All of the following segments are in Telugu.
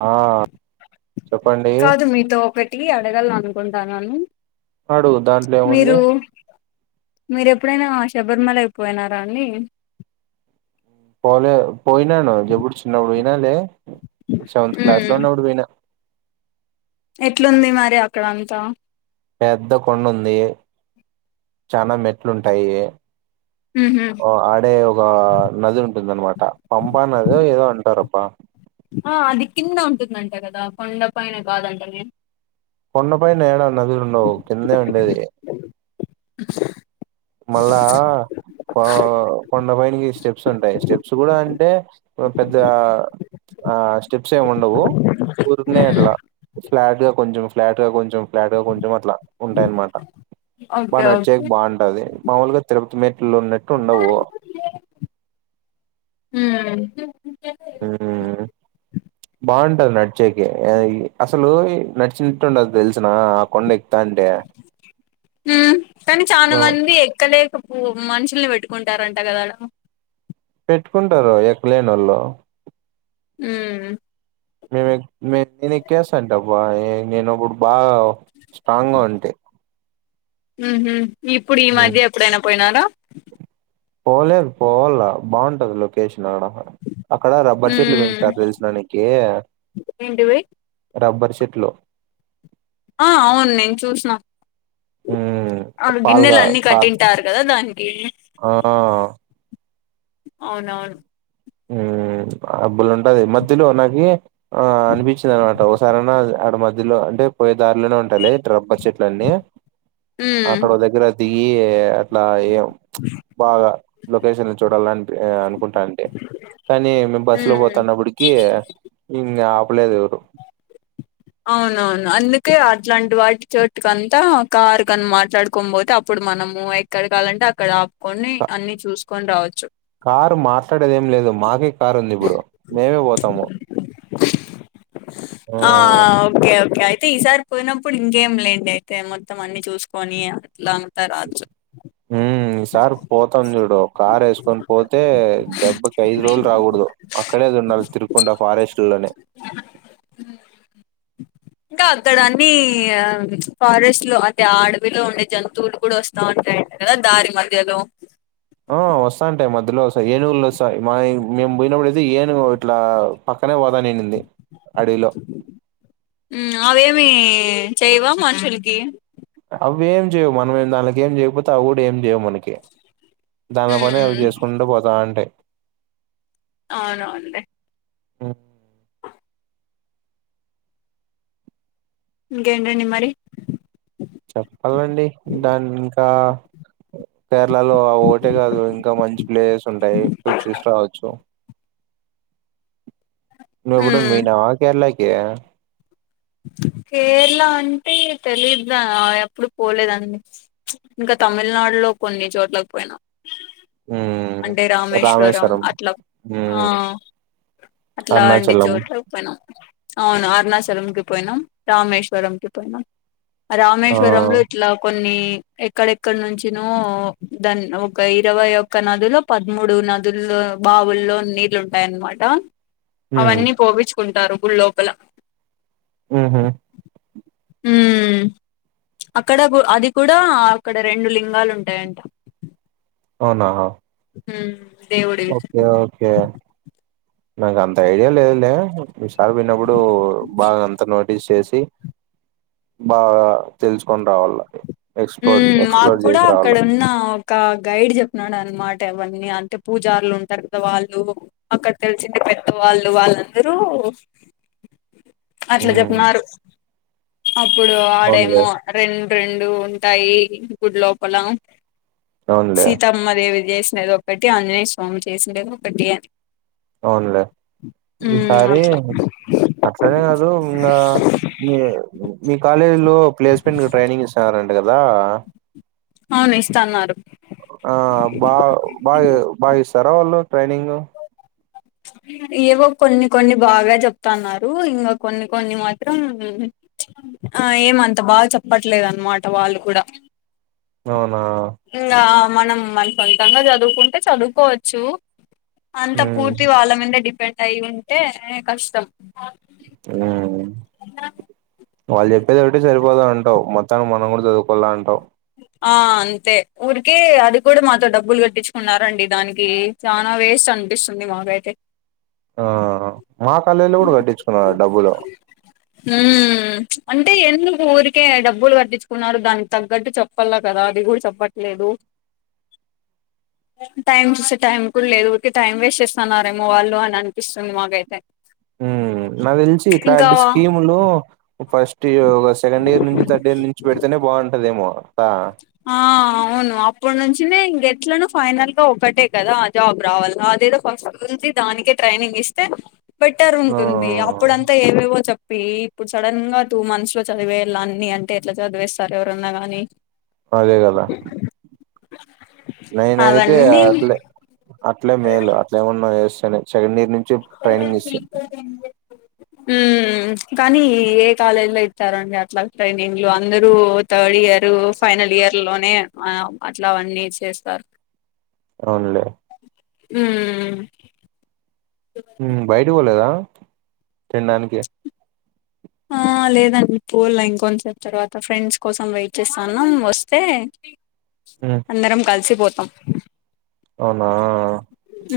ఆ చెప్పండి కాదు మీతో ఒకటి అడగాలి అనుకుంటాన్నాను అడుగు దాంట్లో ఏముంది మీరు మీరు ఎప్పుడైనా శబరిమల పోయినారా అండి పోలే పోయినాను జబుడు చిన్నప్పుడు పోయినాలే సెవెంత్ క్లాస్ లో ఉమ్ ఉన్నప్పుడు పోయినా ఎట్లుంది మరి అక్కడ అంతా పెద్ద కొండ ఉంది చానా మెట్లు ఉంటాయి ఉహు ఓ ఆడెనో ఒక నది ఉంటుంది అన్నమాట పంప నది ఏదో అంటారబ్బా ఆ అది కింద ఉంటుందంట కదా కొండ పైన కాదంట గా కొండ పైన ఏం నదులు ఉండవు కిందే ఉండేది [inaudible] మళ్ళా ఆ కొండ పైనికి స్టెప్స్ ఉంటాయి స్టెప్స్ కూడా అంటే పెద్దగా ఆ స్టెప్స్ ఏమి ఉండవు ఊరికినే అట్లా ఫ్లాట్ గా కొంచెం ఫ్లాట్ గా కొంచెం ఫ్లాట్ గా కొంచెం అట్లా ఉంటాయనమాట ఓకే బాగా నడిచే ఓకే బాగుంటది మామూలుగా తిరుపతి మెట్లు ఉన్నటే అట్లా ఉండవు హమ్ హమ్ బాగుంటాది నడిచేకి అసలు నడిచిన ఎట్లా ఉంటాదో తెలుసునా ఆ కొండ ఎక్కుతాంటే ఆమ్ కానీ చాలా ఆ మంది ఎక్కలేక పో మనుషుల్ని పెట్టుకుంటారంట కదా పెట్టుకుంటారు ఎక్కలేనోళ్లు ఉమ్ మే నేను ఎక్కేస్తాంటబ్బ నేనప్పుడు బాగా స్ట్రాంగ్ గా ఉంటే ఉమ్ హా ఇప్పుడు ఈ మధ్య ఎప్పుడైనా పోయినారా పోలేదు పోవాల బాగుంటది లొకేషన్ ఆడ అక్కడ రబ్బర్ చెట్లు ఉమ్ పెంచుతారు తెలిసిన నీకి ఏంటివి రబ్బర్ చెట్లు ఆ అవును నేను చూసిన ఆమ్ హా ఆ గిన్నెలు అన్నీ కట్టింటారు కదా దానికి ఆ ఆ అవునవును హమ్ అబ్బులు ఉంటాది మధ్యలో నావి ఆ అనిపించింది అన్న మాట ఒకసారైనా ఆడ మధ్యలో అంటే పోయే దారిలోనే ఉంటాది రబ్బర్ చెట్లు లన్ని అక్కడ దగ్గర దిగి అట్లా ఆగం బాగా లొకేషన్ చూడాలని అన్ అనుకుంటంది కానీ మేము బస్సు లో ఉమ్ పోతున్నప్పటికి ఇంగ ఆపలేదు ఎవరు అవునవును అందుకే అట్లాంటి వాటి చోట్కంతా కార్ కని మాట్లాడుకోనిపోతే అప్పుడు మనము అయి ఎక్కడ కావాలంటే అక్కడ ఆపుకొని అన్ని చూసుకొని రావచ్చు కారు మాట్లాడేది ఏం లేదు మాకే కారు ఉంది ఇప్పుడు మేమే పోతము ఆ ఓకే ఓకే అయితే ఈసారి పోయినప్పుడు ఇంకేం లేండి అయితే మొత్తం అన్ని చూసుకొని అట్లా రావచ్చు ఉ ఈసార్ పోతాం చూడు కార్ వేసుకొని పోతే దెబ్బకి ఐదు రోజులు రాకూడదు అక్కడేది ఉండాలి తిరుకొండ ఫారెస్ట్ లోనే ఇంకా అక్కడ అన్ని ఆ ఫారెస్ట్ లో అదే అడవిలో ఉండే జంతువులు కూడా వస్త స్తా ఉంటాయి కదా దారి మధ్యలో ఆ వస్తంటయి మధ్యలో వస్తాయి ఏనుగులు వస్తాయి మా మేము పోయినప్పుడయితే ఏనుగు ఇట్లా పక్కనే పోతనుండిది అడవిలో హు అవేమి చెయవా మనుషులకి అవి ఏం చేయవు మనం ఏం దానికి ఏం చేయకపోతే అవి కూడా ఏం చేయవు మనకి దానిలో పనే అవి ఉమ్ చేసుకుంటూ పోతా ఉంటాయి అవునవును అండి ఉమ్, ఇంకేంటండి మరి చెప్పాలండి దాన్ని ఇంకా కేరళలో ఒకటే కాదు ఇంకా మంచి ప్లేస్ ఉంటయి పోయి చూసి రావచ్చు నువ్వు కూడా మ్మ్ పోయిన్నావా కేరళకి కేరళ అంటే తెలిదా ఎప్పుడు పోలేదండి ఇంకా తమిళనాడులో కొన్ని చోట్లకు పోయినాం ఉమ్ అంటే రామేశ్వరం అట్లా ఆ ఉమ్ అట్లాంటి అరుణాచలం చోట్ల పోయినాం అవును అరుణాచలంకి పోయినాం రామేశ్వరంకి పోయినాం ఆ రామేశ్వరంలో ఇట్లా కొన్ని ఎక్కడెక్కడ నుంచనో దాని ఒక ఇరవై ఒక్క నదుల్లో పదమూడు నదులు బావుల్లో నీళ్లు ఉంటాయన్నమాట ఉమ్ అవన్నీ పోపించుకుంటారు గుళ్ లోపల ఉహు హ్మ్ అక్కడ కూడా అది కూడా అక్కడ రెండు లింగాలు ఉంటాయంట అవునా హుమ్ దేవ్ ఓకే ఓకే నాకు అంత ఐడియా లేదులే ఈసారి పోయిన్నప్పుడు బాగా అంత న స్ చేసి బాగా తెలుసుకొని రావల్లా హుమ్ మాకు కూడా అక్కడ ఉన్న ఒక గైడ్ చెప్పినాడు అనమాట ఇవన్నీ అంటే పూజారులు ఉంటారు కదా వాళ్ళు అక్కడ తెలిసింది పెద్దవాళ్ళు వాళ్ళందరూ అట్లా ఉమ్ చెప్పినారు అప్పుడు అవునులే ఆడేమో రెండు రెండు ఉంటాయి గుడి లోపల అవునులే సీతమ్మదేవి చేసినదొ ఒకటి ఆంజనేయ స్వామి చేసిండేది ఒకటి అవునులే ఉమ్, ఈసారి అట్లా అట్లనే కాదు ఇంగ మీ మీ కాలేజీ లో ప్లేస్మెంట్కి ట్రైనింగ్ ఇస్ నారంట కదా అవును ఇస్త అన్నారు ఆ బా బాగా బాగా ఇస్తారా వాళ్ళు ట్రైనింగ్ ఏవో కొన్ని కొన్ని బాగా చెప్తన్నారు ఇంక కొన్ని కొన్ని మాత్రం ఆ ఏమంత బాగా చెప్పట్లేదు అన్నమాట వాళ్ళు కూడా. అవునా. ఇంగ మనం మన సొంతంగా చదువుకుంటే చదువుకోవచ్చు. అంత ఉమ్ పూర్తి వాళ్ళ మీద డిపెండ్ అయి ఉంటే కష్టం. ఆ వాళ్ళు చెప్పేది ఒకటే సరిపోదా అంటావ్ మొత్తానికి మనం కూడా చదువుకోవాలా అంటావ్. ఆ అంతే ఊరికే అది కూడా మాతో డబ్బులు కట్టించుకున్నారండి దానికి చనా వేస్ట్ అనిపిస్తుంది మాకైతే. ఆ మా కళేలో కూడా కట్టించుకున్నారు డబ్బులు మ్మ్ అంటే ఎందుకు ఊరికే డబ్బులు కట్టించుకున్నారు దానికి తగ్గట్టు చెప్ చెప్పలా కదా అది కూడా చెప్పట్లేదు. టైం చూస్తే టైం కూడా లేదు ఊరికి టైం వేస్ట్ చేస్తున్నారేమో వాళ్ళు అని అనిపిస్తుంది మాకైతే. ఉ నాకు తెలిసి ఇంకా ఇట్లాంటి స్కీములు ఫస్ట్ ఇ సెకండ్ ఇయర్ నుంచి థర్డ్ ఇయర్ నుంచి పెడితేనే బాగుంటదేమో దా ఆ అవును అప్పడు నుంచినే ఇంగెట్లనో ఫైనల్ గా ఒటే కదా. జాబ్ రావాలా అదేదో ఫస్ట్నుంచి దానికే ట్రైనింగ్ ఇస్తే బెటర్ ఆ ఉంటుంది అప్ ఇప్పుడంతా ఏవేవో చెప్పి ఇప్పుడు సడన్ గా టూ మంత్స్ లో చదివేయాళ్ల అన్ని అంటే ఎట్లా చదివేస్తారు ఎవరన్నా గాని అదే కదా నేనైతే అట్లే అట్లే మేలు అట్లేమన్నా చేస్తానే సెకండ్ ఇయర్ ను [unintelligible] మ్మ్ కానీ ఏ కాలేజీ లో ఇత్తారండి అట్లా ట్రైనింగ్లు అందరూ థర్డ్ ఇయర్ ఫైనల్ ఇయర్ లోనే అట్లావన్నీ చేస్తారు అవునులే మ్మ్ బయట పోలేదా తినడానికి ఆ లేదండి పోలె ఇంకొంతసేపు తర్వాత ఫ్రెండ్స్ కోసం వెయిట్ చేస్తాను వస్తే ఉమ్, అందరం కలిసిపోతాం అవునా ఉ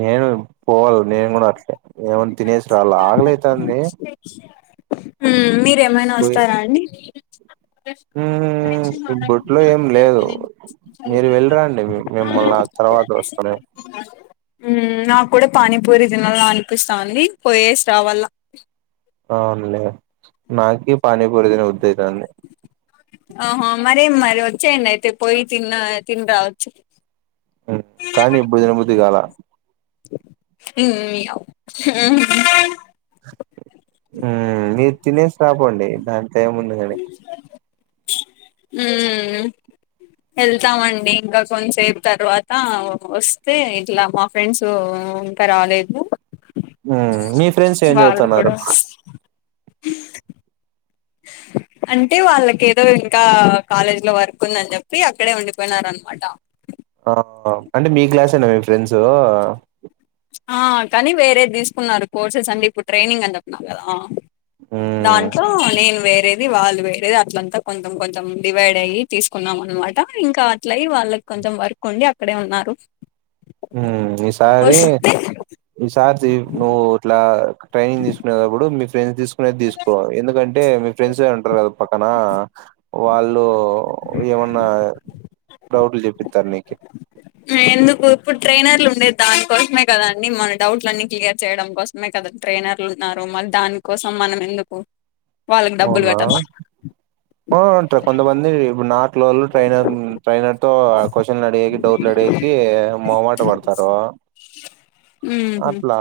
నేను పోవాల నేను కూడా అట్లే ఏమన్నా తినేసి రాళ్ల ఆకలైతాంది మ్మ్ మీరేమైనా పోయి వస్తారా అండి ఉమ్, ఈ బొట్లో ఏం లేదు మీరు వెళ్ళిరండి మిమ్మల్ని [unintelligible] తర్వాత వస్త నేను నాకు కూడా పానీపూరి తినాల అనిపిస్తాంది పోయేసి రావాల అవునులే నాకి పానీపూరి తిన బుద్ధి అయితాంది ఆహా మరే మరి వచ్చేయండి అయితే పోయి తిన్న తిని రావచ్చు కానీ ఇప్పుడు బుద్ధిగాలే ఉ ఉ మీరు తినేసి రాపొండి దానికి టైం ఉంది కానీ ఉ వెళ్తామండి ఇంకా కొంతసేపు తర్వాత వస్తే ఇట్లా ఫ్రెండ్స్ ఇంకా రాలేదు ఉ మీ ఫ్రెండ్స్ ఏం వాళ్ళు చదువుతున్నారు కూడా అంటే వాళ్ళక ఏదో ఇంకా కాలేజ్ లో వర్క్ ఉందని చెప్పి అక్కడే ఉండిపోయినారన మాట ఆహా అంటే మీ క్లాసేనా మీ ఫ్రెండ్స్ ఆ కానీ వేరే తీసుకున్నారు కోర్సెస్ అన్ని ఇప్పుడు ట్రైనింగ్ అని చెప్తున్నారు కదా హ్మ్ దాంట్లో నేను వేరే వాళ్ళు వేరేది అట్లంతా కొంచెం కొంచెం డివైడ్ అయ్యి తీసుకున్నాం అనమాట ఇంకా అట్ల అయి వాళ్ళకి కొంచెం వర్క్ కొండి అక్కడే ఉన్నారు ఉ ఈసారి వస్తే ఈ సార్ నువ్వు ఇట్లా ట్రైనింగ్ తీసుకునేటప్పుడు మీ ఫ్రెండ్స్ తీసుకు నే తీసుకో ఎందుకంటే మీ ఫ్రెండ్స్ ఉంటారు కదా పక్కన వాళ్ళు ఏమన్నా డౌట్లు చెపిస్తారు నీకే ఎందుకు ఇప్పుడు ట్రైనర్లు ఉండే దానికోసమే కదండి మన డౌట్లు అన్ని కలియర్ చేయడం కోసం కదా ట్రైనర్లు ఉన్నారు మళ్ళీ దానికోసం మనం ఎందుకు వాళ్ళకి డబ్బులు అవునా కట్టాల అంట కొంతమంది ఇప్పుడు నట్లోళ్ళు ట్రైైన ట్రైైనర్ తో క్వశ్చన్ అడిగేకి డౌట్లు అడిగేకి మొహమాట పడతారు ఉహు అట్లా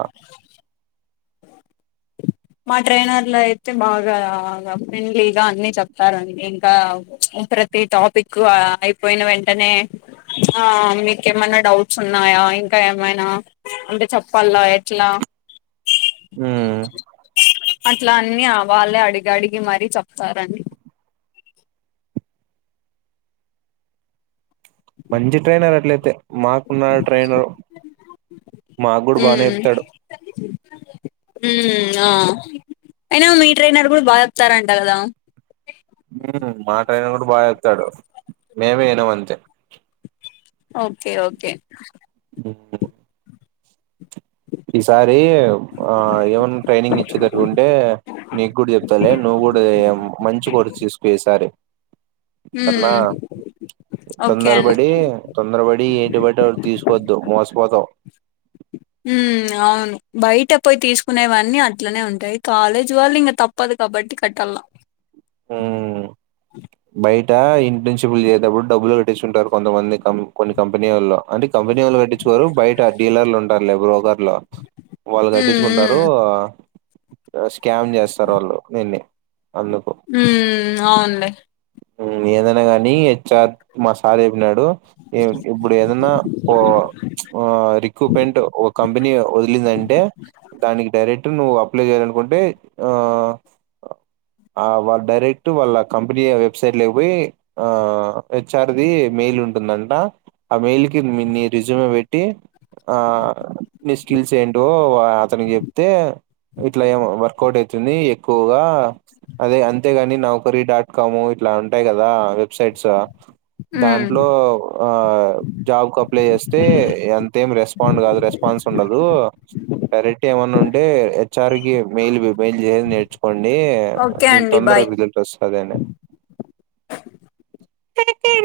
మా ట్రైనర్లు అయితే బాగా ఫ్రెండ్లీగా అన్ని చెప్తారండి ఇంకా ప్ర ప్రతి టాపిక్ అయిపోయిన వెంటనే ఆ మీకు ఏమైన్నా డౌట్స్ ఉన్నాయా ఇంకా ఏమైనా అంటే చెప్పాల ఎట్లా ఉ అట్లా అన్నీ ఆ వాళ్ళే అడిగి అడిగి మర చెప్తారండి మంచి ట్రైనర్ అట్లయితే మాకున్న ట్రైనర్ మాకు కూడా బానే చెప్తాడు ఉ ఆ అయినా మీ ట్రైనర్ కూడా బాగా చెప్తారంట కదా మా ట్రేైనర్ కూడా బాగా చెస్తాడు మేమే వినం ఇంతే ఓకే ఓకే ఉహు ఈసారి ఆ ఏమన్నా ట్రైనింగ్ ఇచ్చేటట్లు ఉంటే నీకు కూడా చెప్తాలే నువ్వు కూడా మంచి కోర్సు తీసుకోసారి ఉ తొందర పడి తొందర పడి ఏంటి బట్టి తీసుకోవద్దు మోసపోతావ్ ఉమ్ అవును బయట పోయి తీసుకునేవన్నీ అట్లనే ఉంటాయి, కాలేజీ వాళ్ళు ఇంగ తప్ ప్పదు కాబట్టి కట్టల ఉమ్ బయట ఇన్పన్సిబుల్ చేసేటప్పుడు డబ్బులు కట్టించుంటారు కొంతమంది, కం కొన్ని కంపెనీ వొళ్ళు, అంటే కంపెనీ వొళ్ళు కట్టి రు బయట డీలర్లు ఉంటారులే బ్రోకర్లు, వాళ్ళు ఉమ్ కట్టించుకుంటారు. స్కామ్ చేస్తారు వాళ్ళు దీన్ని అందుకు ఉమ్ అవునండి ఉమ్ ఏదైనా గాని హెచ్ డి ఆర్ మా సార్ చెప్పినాడు ఏ ఇప్పుడు ఎదన్నా పో ఆ రిక్రూపెంట్ ఒక కంపెనీ వదిలిందంటే దానికి డైరెక్ట్ నువ అప్లై చేయాలనుకుంటే ఆ ఆ వాళ్ళు డైరెక్ట్ వాళ్ళ కంపెనీ వెబ్సైట్ లేకపోయి ఆ హెచ్ ఆర్ ది మెయిల్ ఉంటుందంట ఆ మెయిల్ కి నీ రిజ్యూమ్ పెట్టి ఆ నీ స్కిల్స్ ఏంటో అతనికి చెప్తే ఇట్లా ఏమో వర్కౌట్ ఐతుంది, ఎక్కువగా అదే అంతేగాని నౌకరీ డాట్ కము ఇట్ల ఉంటాయి కదా, వెబ్సైట్స్ ఉమ్ దాంట్లో ఆ జాబ్ కు అప్లై చేస్తే ఎంతేం రెస్పాండ్ కాదు, రెస్పాన్స్ ఉండదు కరెంట్ ఏమన్నా ఉంటే హెచ్ ఆర్ కి మెయిల్ మెయిల్ చేసి నేర్చు కోండి, ఓకే మీకు అండి బాయ్ తొందరగా రిజల్ట్ వస్తదనే తతే